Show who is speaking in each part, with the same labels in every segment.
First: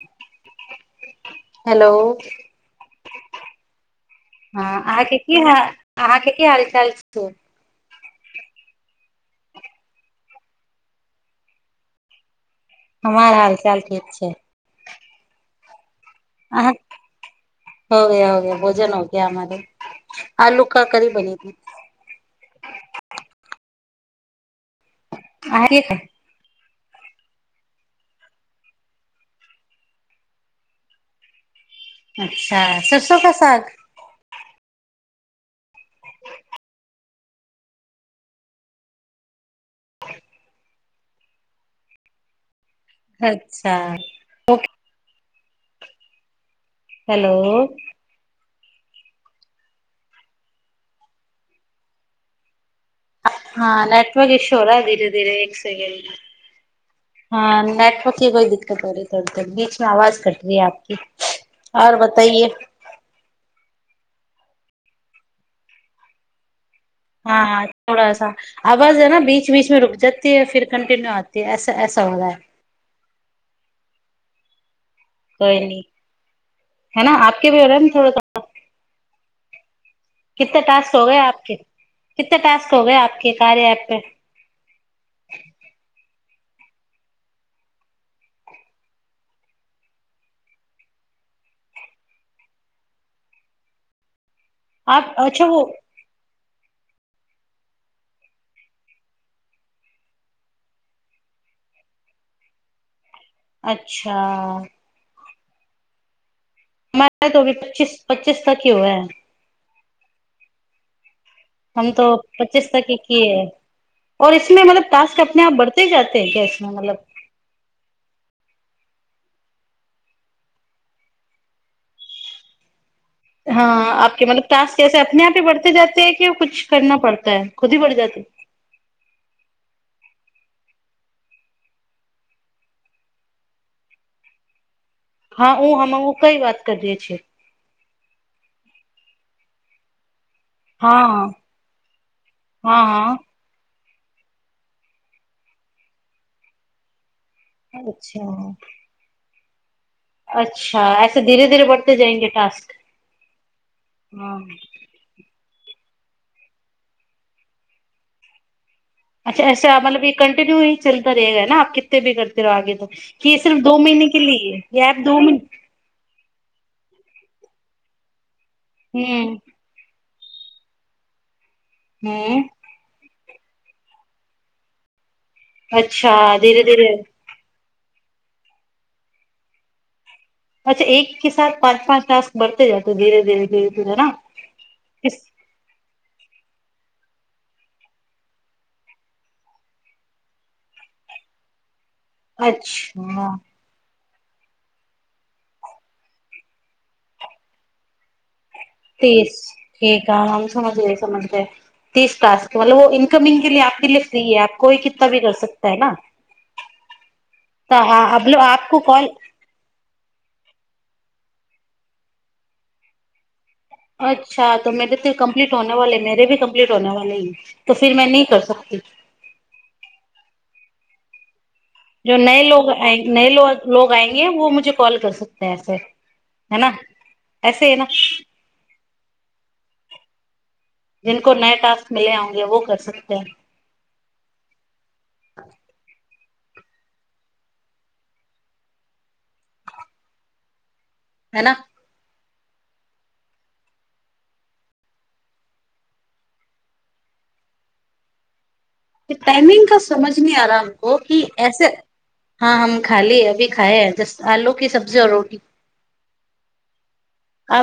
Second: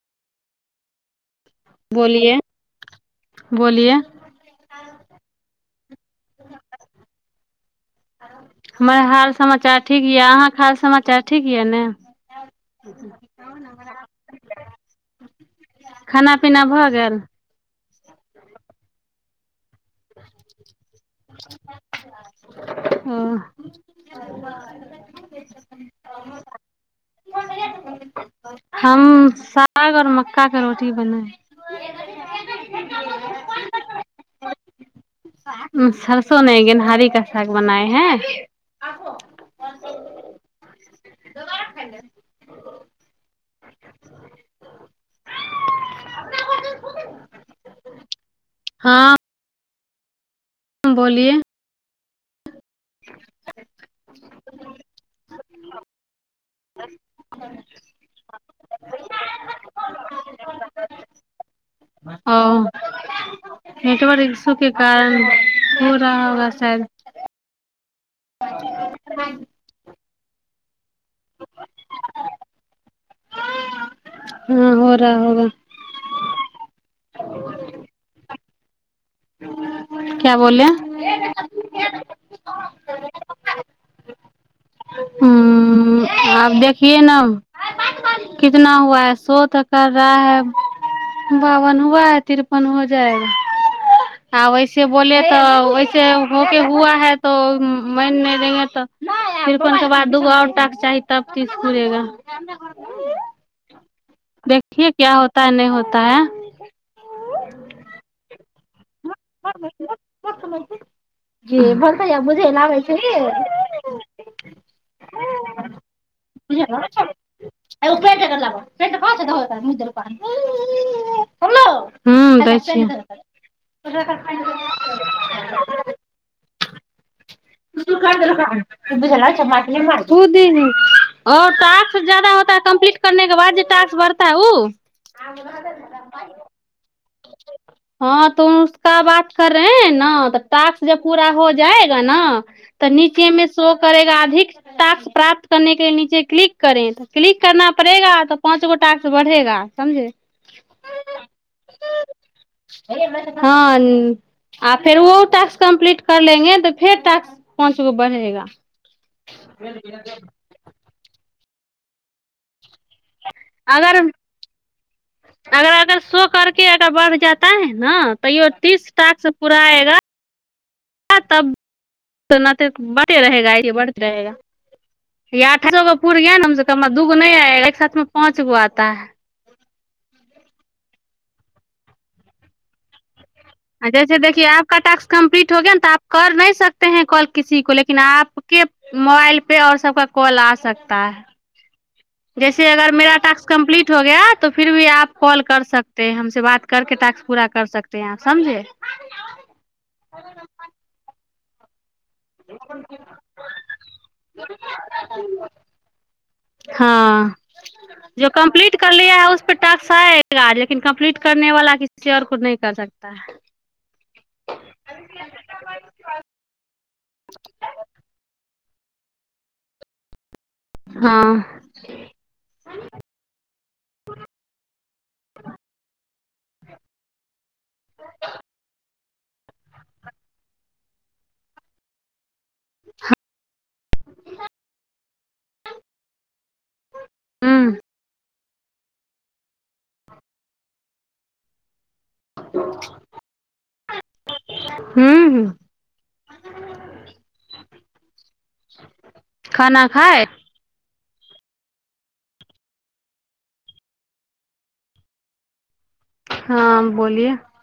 Speaker 1: [unintelligible] Hello
Speaker 2: बोलिए
Speaker 1: हँ अहाँके की हाल अहाँके की हाल चाल छै
Speaker 2: हमर हाल समाचार ठीक यै अहाँके हाल समाचार ठीक यै ने
Speaker 1: हमर हाल चाल ठीक छै
Speaker 2: खाना पीना
Speaker 1: अहाँ
Speaker 2: भऽ गेल
Speaker 1: हो गया हो गया भोजन हो गया मालिक आलु का कड़ी बनेली
Speaker 2: तरूआ हम साग और मक्का के रोटी बनाए
Speaker 1: अच्छा सरसो का साग
Speaker 2: सरसो नही गेनहारी का साग बनाए हैं
Speaker 1: अच्छा ओके हेलो
Speaker 2: हँ ह्म बोलिए
Speaker 1: ह नेटवर्क इश्यु हो रहा धीरे धीरे एक स सेकेण्ड हँ नेटवर्क कि कोई दि क्कत हो रही बीच मे आवाज कट रही है आपकी आओर
Speaker 2: ओ
Speaker 1: बताइए
Speaker 2: नेटवर्क इश्यु के कारण हो रहा होगा शायद
Speaker 1: हाँ थोड़ा सा आवाज है न बीच बीच में रुक जाती है फिर कंटिन्यू आती है ऐसा ऐसा हो रहा है
Speaker 2: हँ हो ता होगा
Speaker 1: कोई नहीं है न आपके भी हो रहा न थोड़ासा
Speaker 2: क्या बोले
Speaker 1: कितना टास्क हो गये आपके कार्य ऐप पे
Speaker 2: हँ आब देखिए न अब कितना हुआ है शो तो कर रहा है बावन हुआ है तिरपन हो जाएगा आ वैसे
Speaker 1: आप
Speaker 2: बोले
Speaker 1: अच्छा वो
Speaker 2: तऽ वैसे हो के हुआ है तो माइन नहि देंगे तऽ तिरपन के बाद दूगो और टास्क चाही तब तीस पूरेगा
Speaker 1: अच्छा
Speaker 2: ता नहि होता है
Speaker 1: हम अभी पच्चीस पच्चीस त की होये
Speaker 2: त [unintelligible]
Speaker 1: हम तो पच्चीस तक के किये है और
Speaker 2: छै
Speaker 1: इसमे मतलब टास्क अपने आप बढ़ते जाते हैं क्या इसमें मतलब
Speaker 2: उपर ट कर लब [unintelligible] [unintelligible] प पच हो मुर पानल
Speaker 1: हँ आपके मतलब टास्क ऐसे अपने आप बढ़े जाते है कि कुछ करना पड़त
Speaker 2: क दु चमापाती ल म ओ दीदीर ्क जाद होता ह कम्पलीट करने के बाद जे ्क बढ़ता है ओ
Speaker 1: हँ ह हम कई बात कर छै
Speaker 2: हँ तो उसक बात कर रहे है न तऽ त् जब
Speaker 1: हाँ
Speaker 2: पूरा हो जाएगा न
Speaker 1: हाँ
Speaker 2: तऽ
Speaker 1: हाँ
Speaker 2: नीचे मे शोोक करेगा अधिक्स प्राप्त करने के नीचे क्लिक करे तऽ क्लिक करना पड़ेगा तऽ
Speaker 1: अच्छा
Speaker 2: पाँंचगो टास्क बढ़ेगा
Speaker 1: अच्छा ऐसे धीरे धीरे बढ़त
Speaker 2: हँ
Speaker 1: हाँ
Speaker 2: आ फेर ओ ट्क कम्प्ली कर लेंगे तऽ फेर ट्स पाँच गो बढ़ेगा
Speaker 1: अच्छा ऐसा मतलब ई कटिन्यू ही चलता रहेगा न कते भी करैत रहो आगे त
Speaker 2: अगर
Speaker 1: महीने
Speaker 2: अगर अगर शो करके अगर बढ़ जाता है न तैयो तीस टास्क
Speaker 1: हम्म
Speaker 2: पूरा आएगा ह तब
Speaker 1: हम्म
Speaker 2: तना तऽ ब बे रहेगा य बढ़त रहेगा य अठ सो गो
Speaker 1: अच्छा
Speaker 2: पूुर ग
Speaker 1: धीरे
Speaker 2: ने क
Speaker 1: धीरे
Speaker 2: दूगो नहि एक साथ उमे पाँच गु आता ह
Speaker 1: अच्छा एक के साथ पाँच पाँच ास्क बरते जाते धीरे धीरे धीरे धीरे
Speaker 2: अच्छा
Speaker 1: ना
Speaker 2: अच्छा देखियि आपक ट्क
Speaker 1: इस
Speaker 2: कम्प्ली होया ने तऽ आ कर नहि सकतेै कॉल किसी को लेकिन आपके मोबाइल पे आऔर सबका कॉल आ सकता है जैसे अगर मेरा
Speaker 1: अच्छा
Speaker 2: टाास्क कम्प्ीट हो गया त फिर भी आप कॉल कर सकत है हमस बात करके टा्क पूरा कर सकत हैंप समझे
Speaker 1: तीस ठीक है हम समझ गए समझ गए तीस क्ास मतलब इनकमिंग के लिपके लि फ्री है आपको कितना भी कर सकता है न
Speaker 2: हाँ जो
Speaker 1: तऽल
Speaker 2: कंप्लीट
Speaker 1: आपको कॉल
Speaker 2: लिन कम्प्लीट करने वाला किस आऔर कु नहि कर सकता है
Speaker 1: अच्छा त मेर त कम्पलीट होने वाले मेे भी कम्प्ीट होने वाले ह त फर में नहि कर सकता [inaudible]
Speaker 2: हँ
Speaker 1: जो नए लोग आ न लोग आएंगे वो मुे कॉल कर सकतेै ऐस हना ऐसे ह न जिनको नए टाास्क मिले हउंगे वो कर सकत है [inaudible]
Speaker 2: हँ
Speaker 1: हेना
Speaker 2: ह्म ह
Speaker 1: टाइमिंग क समझ नहि आ रहा हमको ही ऐसे हँ हम खा ली अभी खाए है ज आलू क सब्जी और रोटी
Speaker 2: हँ
Speaker 1: आ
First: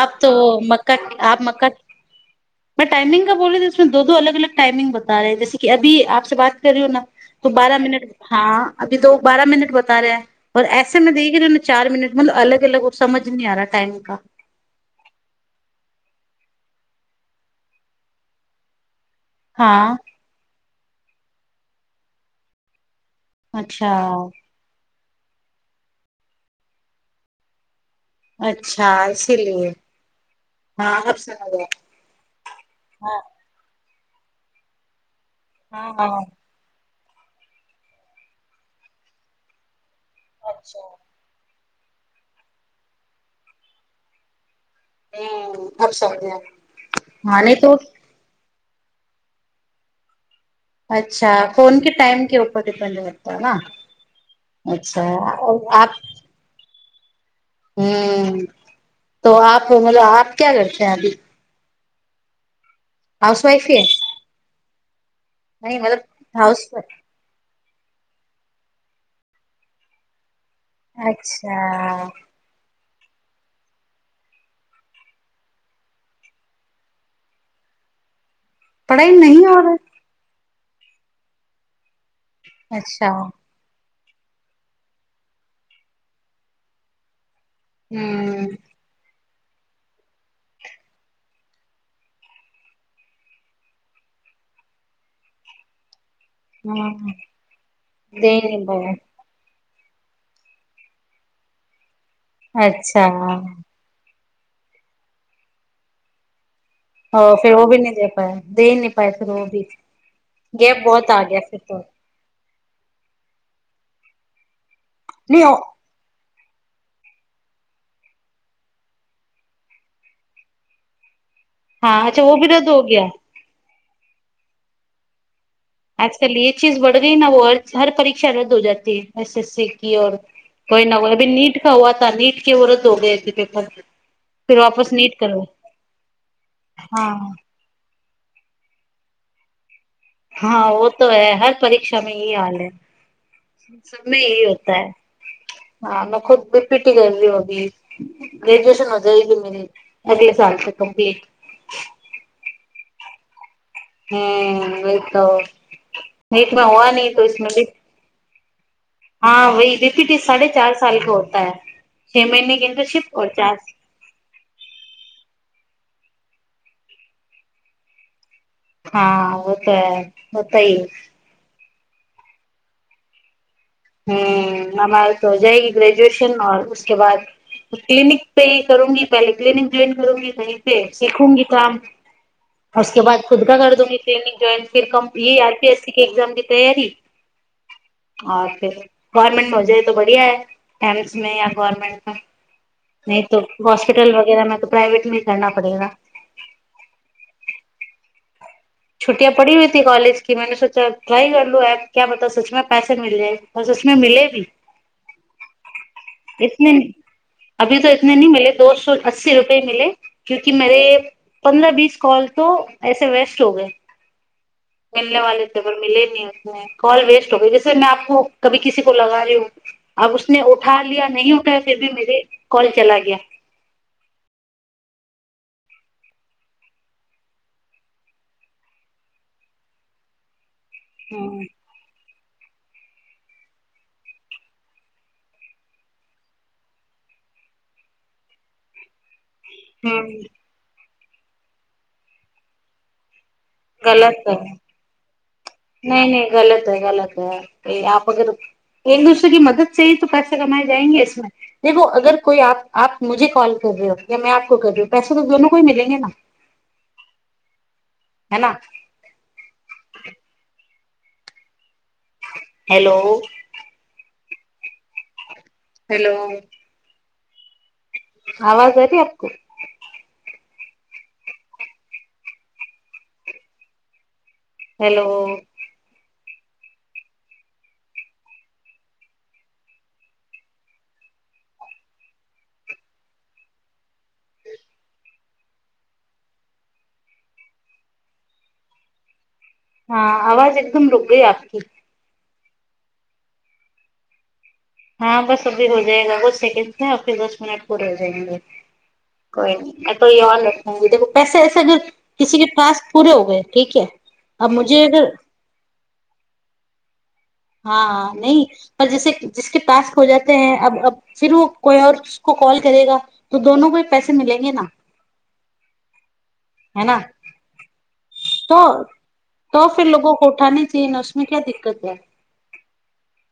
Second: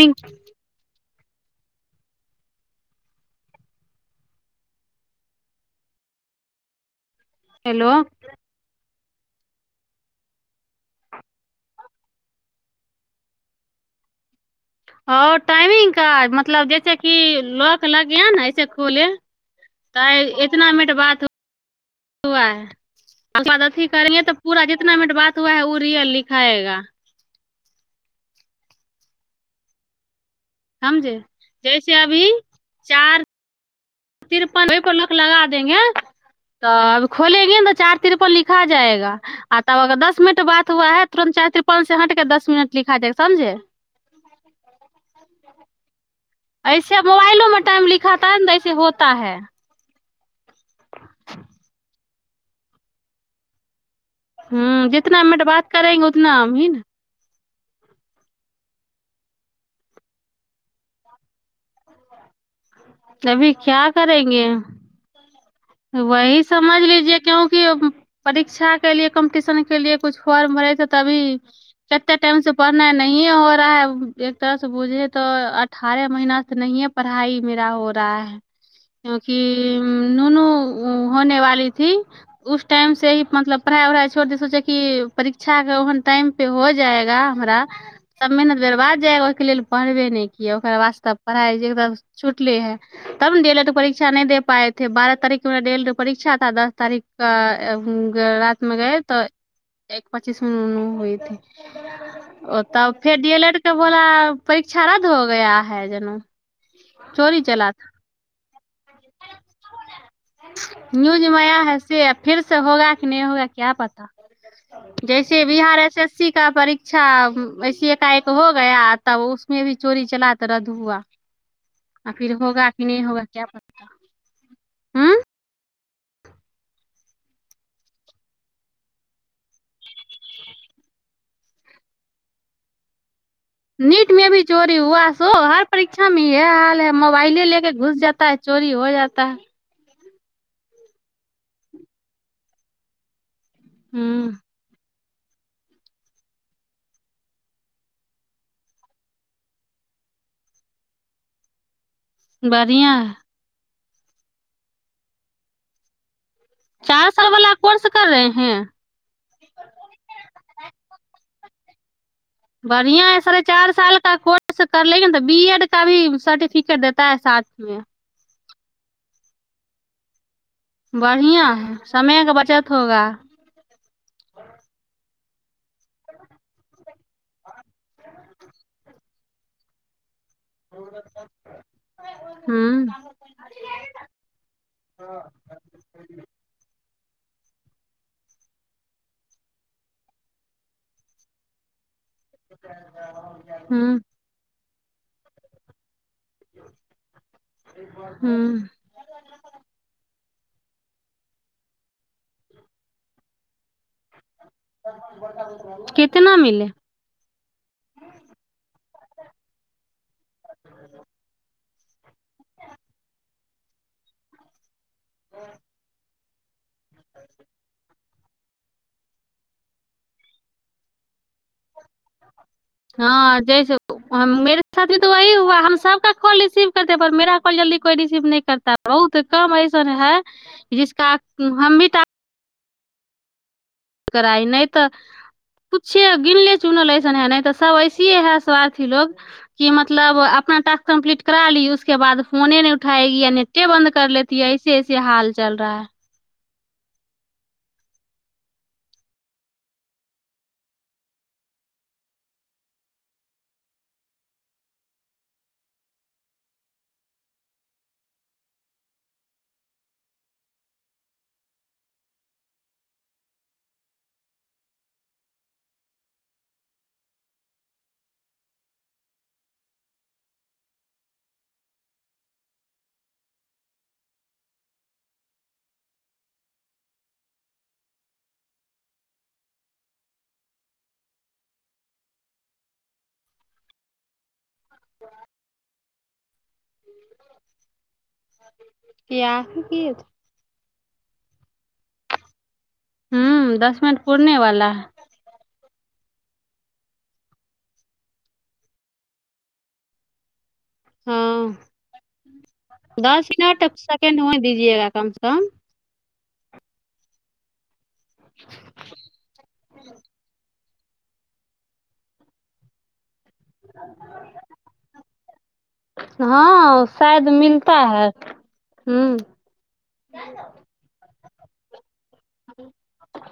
Speaker 1: आप तो मक्का आप मका मै टाइमिंग क बोल रही ती उसमे दो दो अलग अलग टाइमिंग बता रहेै जैसे कि अभी आपसँ बात कर रहीौ ना तू बारह
Speaker 2: हेलो
Speaker 1: मिनट हँ अभी तो बारह मिनट बता रहेै ऐसे मे देखी चार मिनट मतलब अलग अलग ओ समझ नहि आ रहा शानि क
Speaker 2: आओर टाइमिंग क मतलब जैस किी लऽ के लग य ने ऐसे कुल
Speaker 1: हाँ
Speaker 2: तऽ इतनामे बात हुआ है आ आदत ही
Speaker 1: अच्छा
Speaker 2: करेे तऽ पूरा जे कितना मिनट बात हुआ है ओ रियल लिखाएगा
Speaker 1: अच्छा इसीलिए हाँ अब
Speaker 2: समझे
Speaker 1: समझ आया
Speaker 2: जैसे अभी
Speaker 1: हाँ
Speaker 2: चार तिरपन लगा द देंगे
Speaker 1: हाँ हाँ
Speaker 2: तऽब खोलेंगे ने त चार तिरप लिखा जाएगा आ तब अगर दस दू मिनट बात
Speaker 1: अच्छा
Speaker 2: हआ है तुरन् चायत हट के दस मिन ला
Speaker 1: हूँ अच्छा
Speaker 2: ऐसे मोबाइलो मे टाइम लिखा त ने से होता है
Speaker 1: अच्छा फोन के टाइम के ऊपर डिपेंड रहता ने
Speaker 2: ह जितना मिनट बात करेंगे उतना हम ही ने
Speaker 1: ह तो आप मतलब आप क्या करते है अभी हाउस
Speaker 2: अभी
Speaker 1: वाइफ ही
Speaker 2: क्या
Speaker 1: है
Speaker 2: करेंगे
Speaker 1: नहीं मतलब
Speaker 2: वही
Speaker 1: हाउस
Speaker 2: समझ लीजे क्योंकि परीक्षा के लए कम्पटिशन के लिए कु फॉर्म रहे छै तभी
Speaker 1: अच्छा
Speaker 2: कते टाइम से पढ़ नहि ने हो रहा है एक तरह से बूझे तऽ अठारह महीना त नए पढ़ाई मेरा हो रहा है
Speaker 1: पढ़ाई
Speaker 2: क्योंकि
Speaker 1: नहीं हो रहा
Speaker 2: नूनू होने वाली थी उस
Speaker 1: है।
Speaker 2: टाइम
Speaker 1: अच्छा
Speaker 2: से ही मतलब पढ़ाइ वढ़ाइ छोड़ द सोचे क परीक्षा ओहन टाइम पे हो जाएगा हमरा त
Speaker 1: हम्म
Speaker 2: मनद बेर बाद जालग लेल पढ़बे नहि क ओकरा वास्ते पढ़ाई एक छुटले है तब नहि दे त परीक्षा नहि दे पाे हे बारह तारीख डेलड परीक्षा था दस तारीख
Speaker 1: हम्म
Speaker 2: क
Speaker 1: दे ही
Speaker 2: रात
Speaker 1: नहीं
Speaker 2: मे गए
Speaker 1: पाए
Speaker 2: तऽ एक पच्चीस तु होय ओ तब
Speaker 1: अच्छा
Speaker 2: फेर डी एल एड के बोला परीक्षा रद्द हो गया है जेना
Speaker 1: ह फेर ओ भी न दे पाय दे नी पाय फेर ओ भी गैप बहुत
Speaker 2: नियूज
Speaker 1: आ
Speaker 2: मे जो
Speaker 1: गया
Speaker 2: आया
Speaker 1: फिर
Speaker 2: है
Speaker 1: तो
Speaker 2: से फिर होगा कि नहि होगा क्या पता जैसे
Speaker 1: नहीं ओ-
Speaker 2: बिहार ऐस ऐस सी का परीक्षा वैसी एकाएक हो गया तब उसमे भी चोरी चला तऽ रद्द हुआ
Speaker 1: हँ
Speaker 2: आ
Speaker 1: अच्छा
Speaker 2: फिर
Speaker 1: ओ भी रद्द
Speaker 2: होगा
Speaker 1: हो
Speaker 2: कि नहीं
Speaker 1: गय
Speaker 2: होगा क्या पता हम्म
Speaker 1: आजकल ये चीज बढ़ गई न हर परीक्षा रद्द हो जाी एस एस सीी औ कोई न कोइ अभी नीट का हुआ त नीट के ओ रद्द हो गए पेपर
Speaker 2: नीट में भी
Speaker 1: फिर
Speaker 2: चोरी
Speaker 1: वापस
Speaker 2: हुआ
Speaker 1: नीट
Speaker 2: सो
Speaker 1: करो
Speaker 2: हर परीक्षा में यह हाल है
Speaker 1: हाँ
Speaker 2: मोबाइले लेके घुस जाता है चोरी हो जाता है
Speaker 1: हँ व तो है हर परीक्षा मे यह हाल है सबमे यही
Speaker 2: हम्म
Speaker 1: होता है हँ खुद बीपीटी करी अभी ग्रेजुएशन हो जाएगी अगले साल तक कम्पलीट
Speaker 2: बढ़िआँ हय
Speaker 1: हँ ओ तऽ
Speaker 2: चार साल वाला कोर्स करें हँ
Speaker 1: हँ वहीं रिपिटी साढ़े चार सालके होतै ता है छह महीने की
Speaker 2: बढ़िया
Speaker 1: इंटर्नशिप
Speaker 2: है
Speaker 1: और
Speaker 2: साढ़े चार साल का कोर्स कर ले ने तऽ बी एड का भी सर्टिफिकेट देता है साथ मे
Speaker 1: हँ ओ तऽ
Speaker 2: बढ़िआं है समयके बचत होगा
Speaker 1: हम्म हमारे हो जाएगी ग्रेजुएशन आओर उसके बाद क्लिनिक पे ही करूगीं पहिले क्लीनिक ज्वाइन करूंगी सीखूंगी काम
Speaker 2: हूँ
Speaker 1: उसके बाद खुद का कर दूंगी ट्रेनि ज्वाइन फिर क य आर पी एस सी के एग्जाम क तैयारी अछा गवर्नमेंट मे हो जाइ त बढ़िया है एम्स में या गवर्नमेंट नहि त
Speaker 2: हूँ
Speaker 1: हॉस्पिटल वगैरह मे त प्राइवेट मे करना पड़ेगा
Speaker 2: हू
Speaker 1: छुट्टिया पड़ी हइ ती कॉलज कि मैने सोचा ट्राई कर लु एप क्या मतलब सचमें पैसे मिल जाए बस उसमे मिले भी
Speaker 2: कितना मिले
Speaker 1: इतने अभी त इतने नी मिले दो सो अस्सी रुपए मिले क्यूंकि मेरे पन्द्रह बीस कॉल तो ऐसे वेस्ट हो गये मिलने वाले पर मिले नी उसमे कॉल वेस्ट हो गई जैसे मैं आपको कभी किसी को लगा रही हुं अब उसने उठा लिया न फिर भी मेरे कॉल चला गया
Speaker 2: साथी तो वही हुआ हम सबका कॉल रिसीव करते पर मेरा कॉल जल्दी कोइ रिसीव नहि करता बहुत कम ऐसन है जिसका
Speaker 1: हम्म
Speaker 2: हम भी टास्क कराइ नहि तऽ कुछे गिनले चुनल अऐसन है नहि तऽ सभ ऐसे है स्वार्थी लोग कि मतलब
Speaker 1: हम्म
Speaker 2: अपना कम्प्लीट करा ली उसके बाद फोने नहि उठएी अ ने बन्द कर ले है ऐसेऐे हाल चल रहा है
Speaker 1: नहीं नहीं गलत है गलत है आ अगर एक दोसरे क मदद से ही त पैसा कमाए जाएंगे इसमे देखो अगर कोईप मुे कॉल कर रहे हो या मैंपको कर पैसा त दोननो को ही मिलेंगे न है न हेलो हेलो आवाज आ रही आपको हेलो
Speaker 2: [unintelligible] किया
Speaker 1: हँ आवाज रूक गयी आपकी
Speaker 2: ह दस मिनट पूरने वाला है
Speaker 1: हँ बस हो जाएगा सेकंड मे फिर दस मिनट पूरे हो जायंगे कोइ देख पैसे
Speaker 2: हाँ
Speaker 1: ऐसे अगर किसी के पास पूे हो
Speaker 2: दस
Speaker 1: गए
Speaker 2: मिनट
Speaker 1: ठीक है
Speaker 2: सेकेंड होने
Speaker 1: अब मुझे
Speaker 2: दीजिएगा कम
Speaker 1: अगर
Speaker 2: से कम
Speaker 1: हँ न पर जैसे जिसके पास खो जाे है अब अब फिर ओ कोई आओर कॉल करेगा तो दोनों को ही पैसे मिलेंगे ना
Speaker 2: हँ
Speaker 1: है ना
Speaker 2: शायद मिलता है हूँ
Speaker 1: तो फिर लोगो को उठानी चाहिये न उसमे क्या दिक्कत है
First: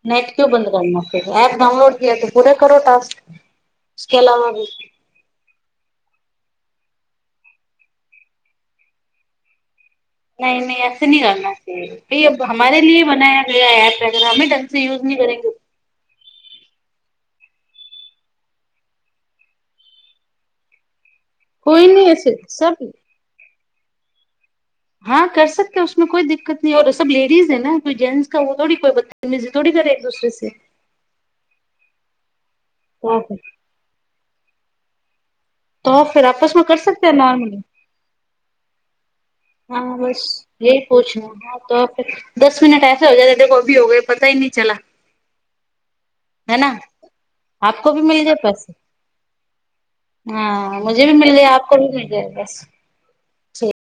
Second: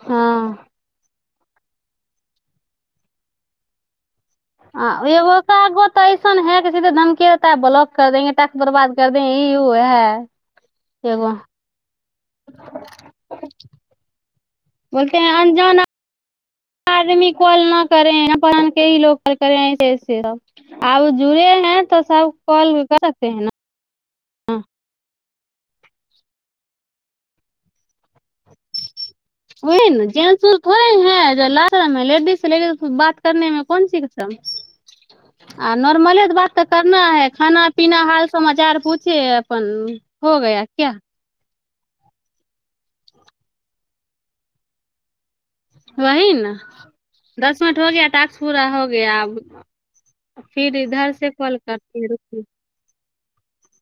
Speaker 1: नेट क्यो
Speaker 2: हाँ
Speaker 1: बंन्द करना ऐप डाउनलोड किया तऽ पूरा करो टास्क उसके अलावा भी
Speaker 2: एगो सन है कि सीधे धमकी रहता है बलॉक कर देंगे टास्क बर्बाद कर देंग ई य है
Speaker 1: नहि नहि ऐसे न
Speaker 2: एगो
Speaker 1: करना चाहिए हमारे लिए बनाय गया एप एकदम नहि टेशंन
Speaker 2: बोलते है अनजान आदमी कौल न करे है क करे है आब जुड़े हैं
Speaker 1: कोई
Speaker 2: तो
Speaker 1: नहीं
Speaker 2: सब
Speaker 1: ऐसे
Speaker 2: कॉल
Speaker 1: सब
Speaker 2: कर सकते है न हँ
Speaker 1: हँ कर सकते है इसमे कोई दिक्कत नहि आओर सब लेडीज है न
Speaker 2: वही
Speaker 1: एक
Speaker 2: ने को
Speaker 1: दूसरे
Speaker 2: जेंस
Speaker 1: से
Speaker 2: उन्स थोड़े हैं लाग लेडीज लेडीज बात करने मे कोन चीज कें शर्म आ
Speaker 1: तो
Speaker 2: नॉर्मले
Speaker 1: फिर
Speaker 2: त
Speaker 1: आपस
Speaker 2: बात
Speaker 1: में
Speaker 2: तऽ
Speaker 1: कर
Speaker 2: करना
Speaker 1: सकते हैं
Speaker 2: है
Speaker 1: नॉर्मली
Speaker 2: खाना पीना हाल समाचार पूछे अपन
Speaker 1: हँ बस
Speaker 2: हो गया
Speaker 1: ले
Speaker 2: क्या
Speaker 1: पहुछ हँ त दस मिनट ऐसे हो जाते देखो अभी हो गए पता ही नहि चला
Speaker 2: वही ने
Speaker 1: है ना
Speaker 2: दस मिनट हो
Speaker 1: आपको भी
Speaker 2: गया
Speaker 1: मिल गए
Speaker 2: टास्क पूरा
Speaker 1: पैसे
Speaker 2: हो गया फिर
Speaker 1: हाँ मुझे
Speaker 2: इधर
Speaker 1: भी
Speaker 2: से
Speaker 1: मिल
Speaker 2: कॉल करते है रुे
Speaker 1: से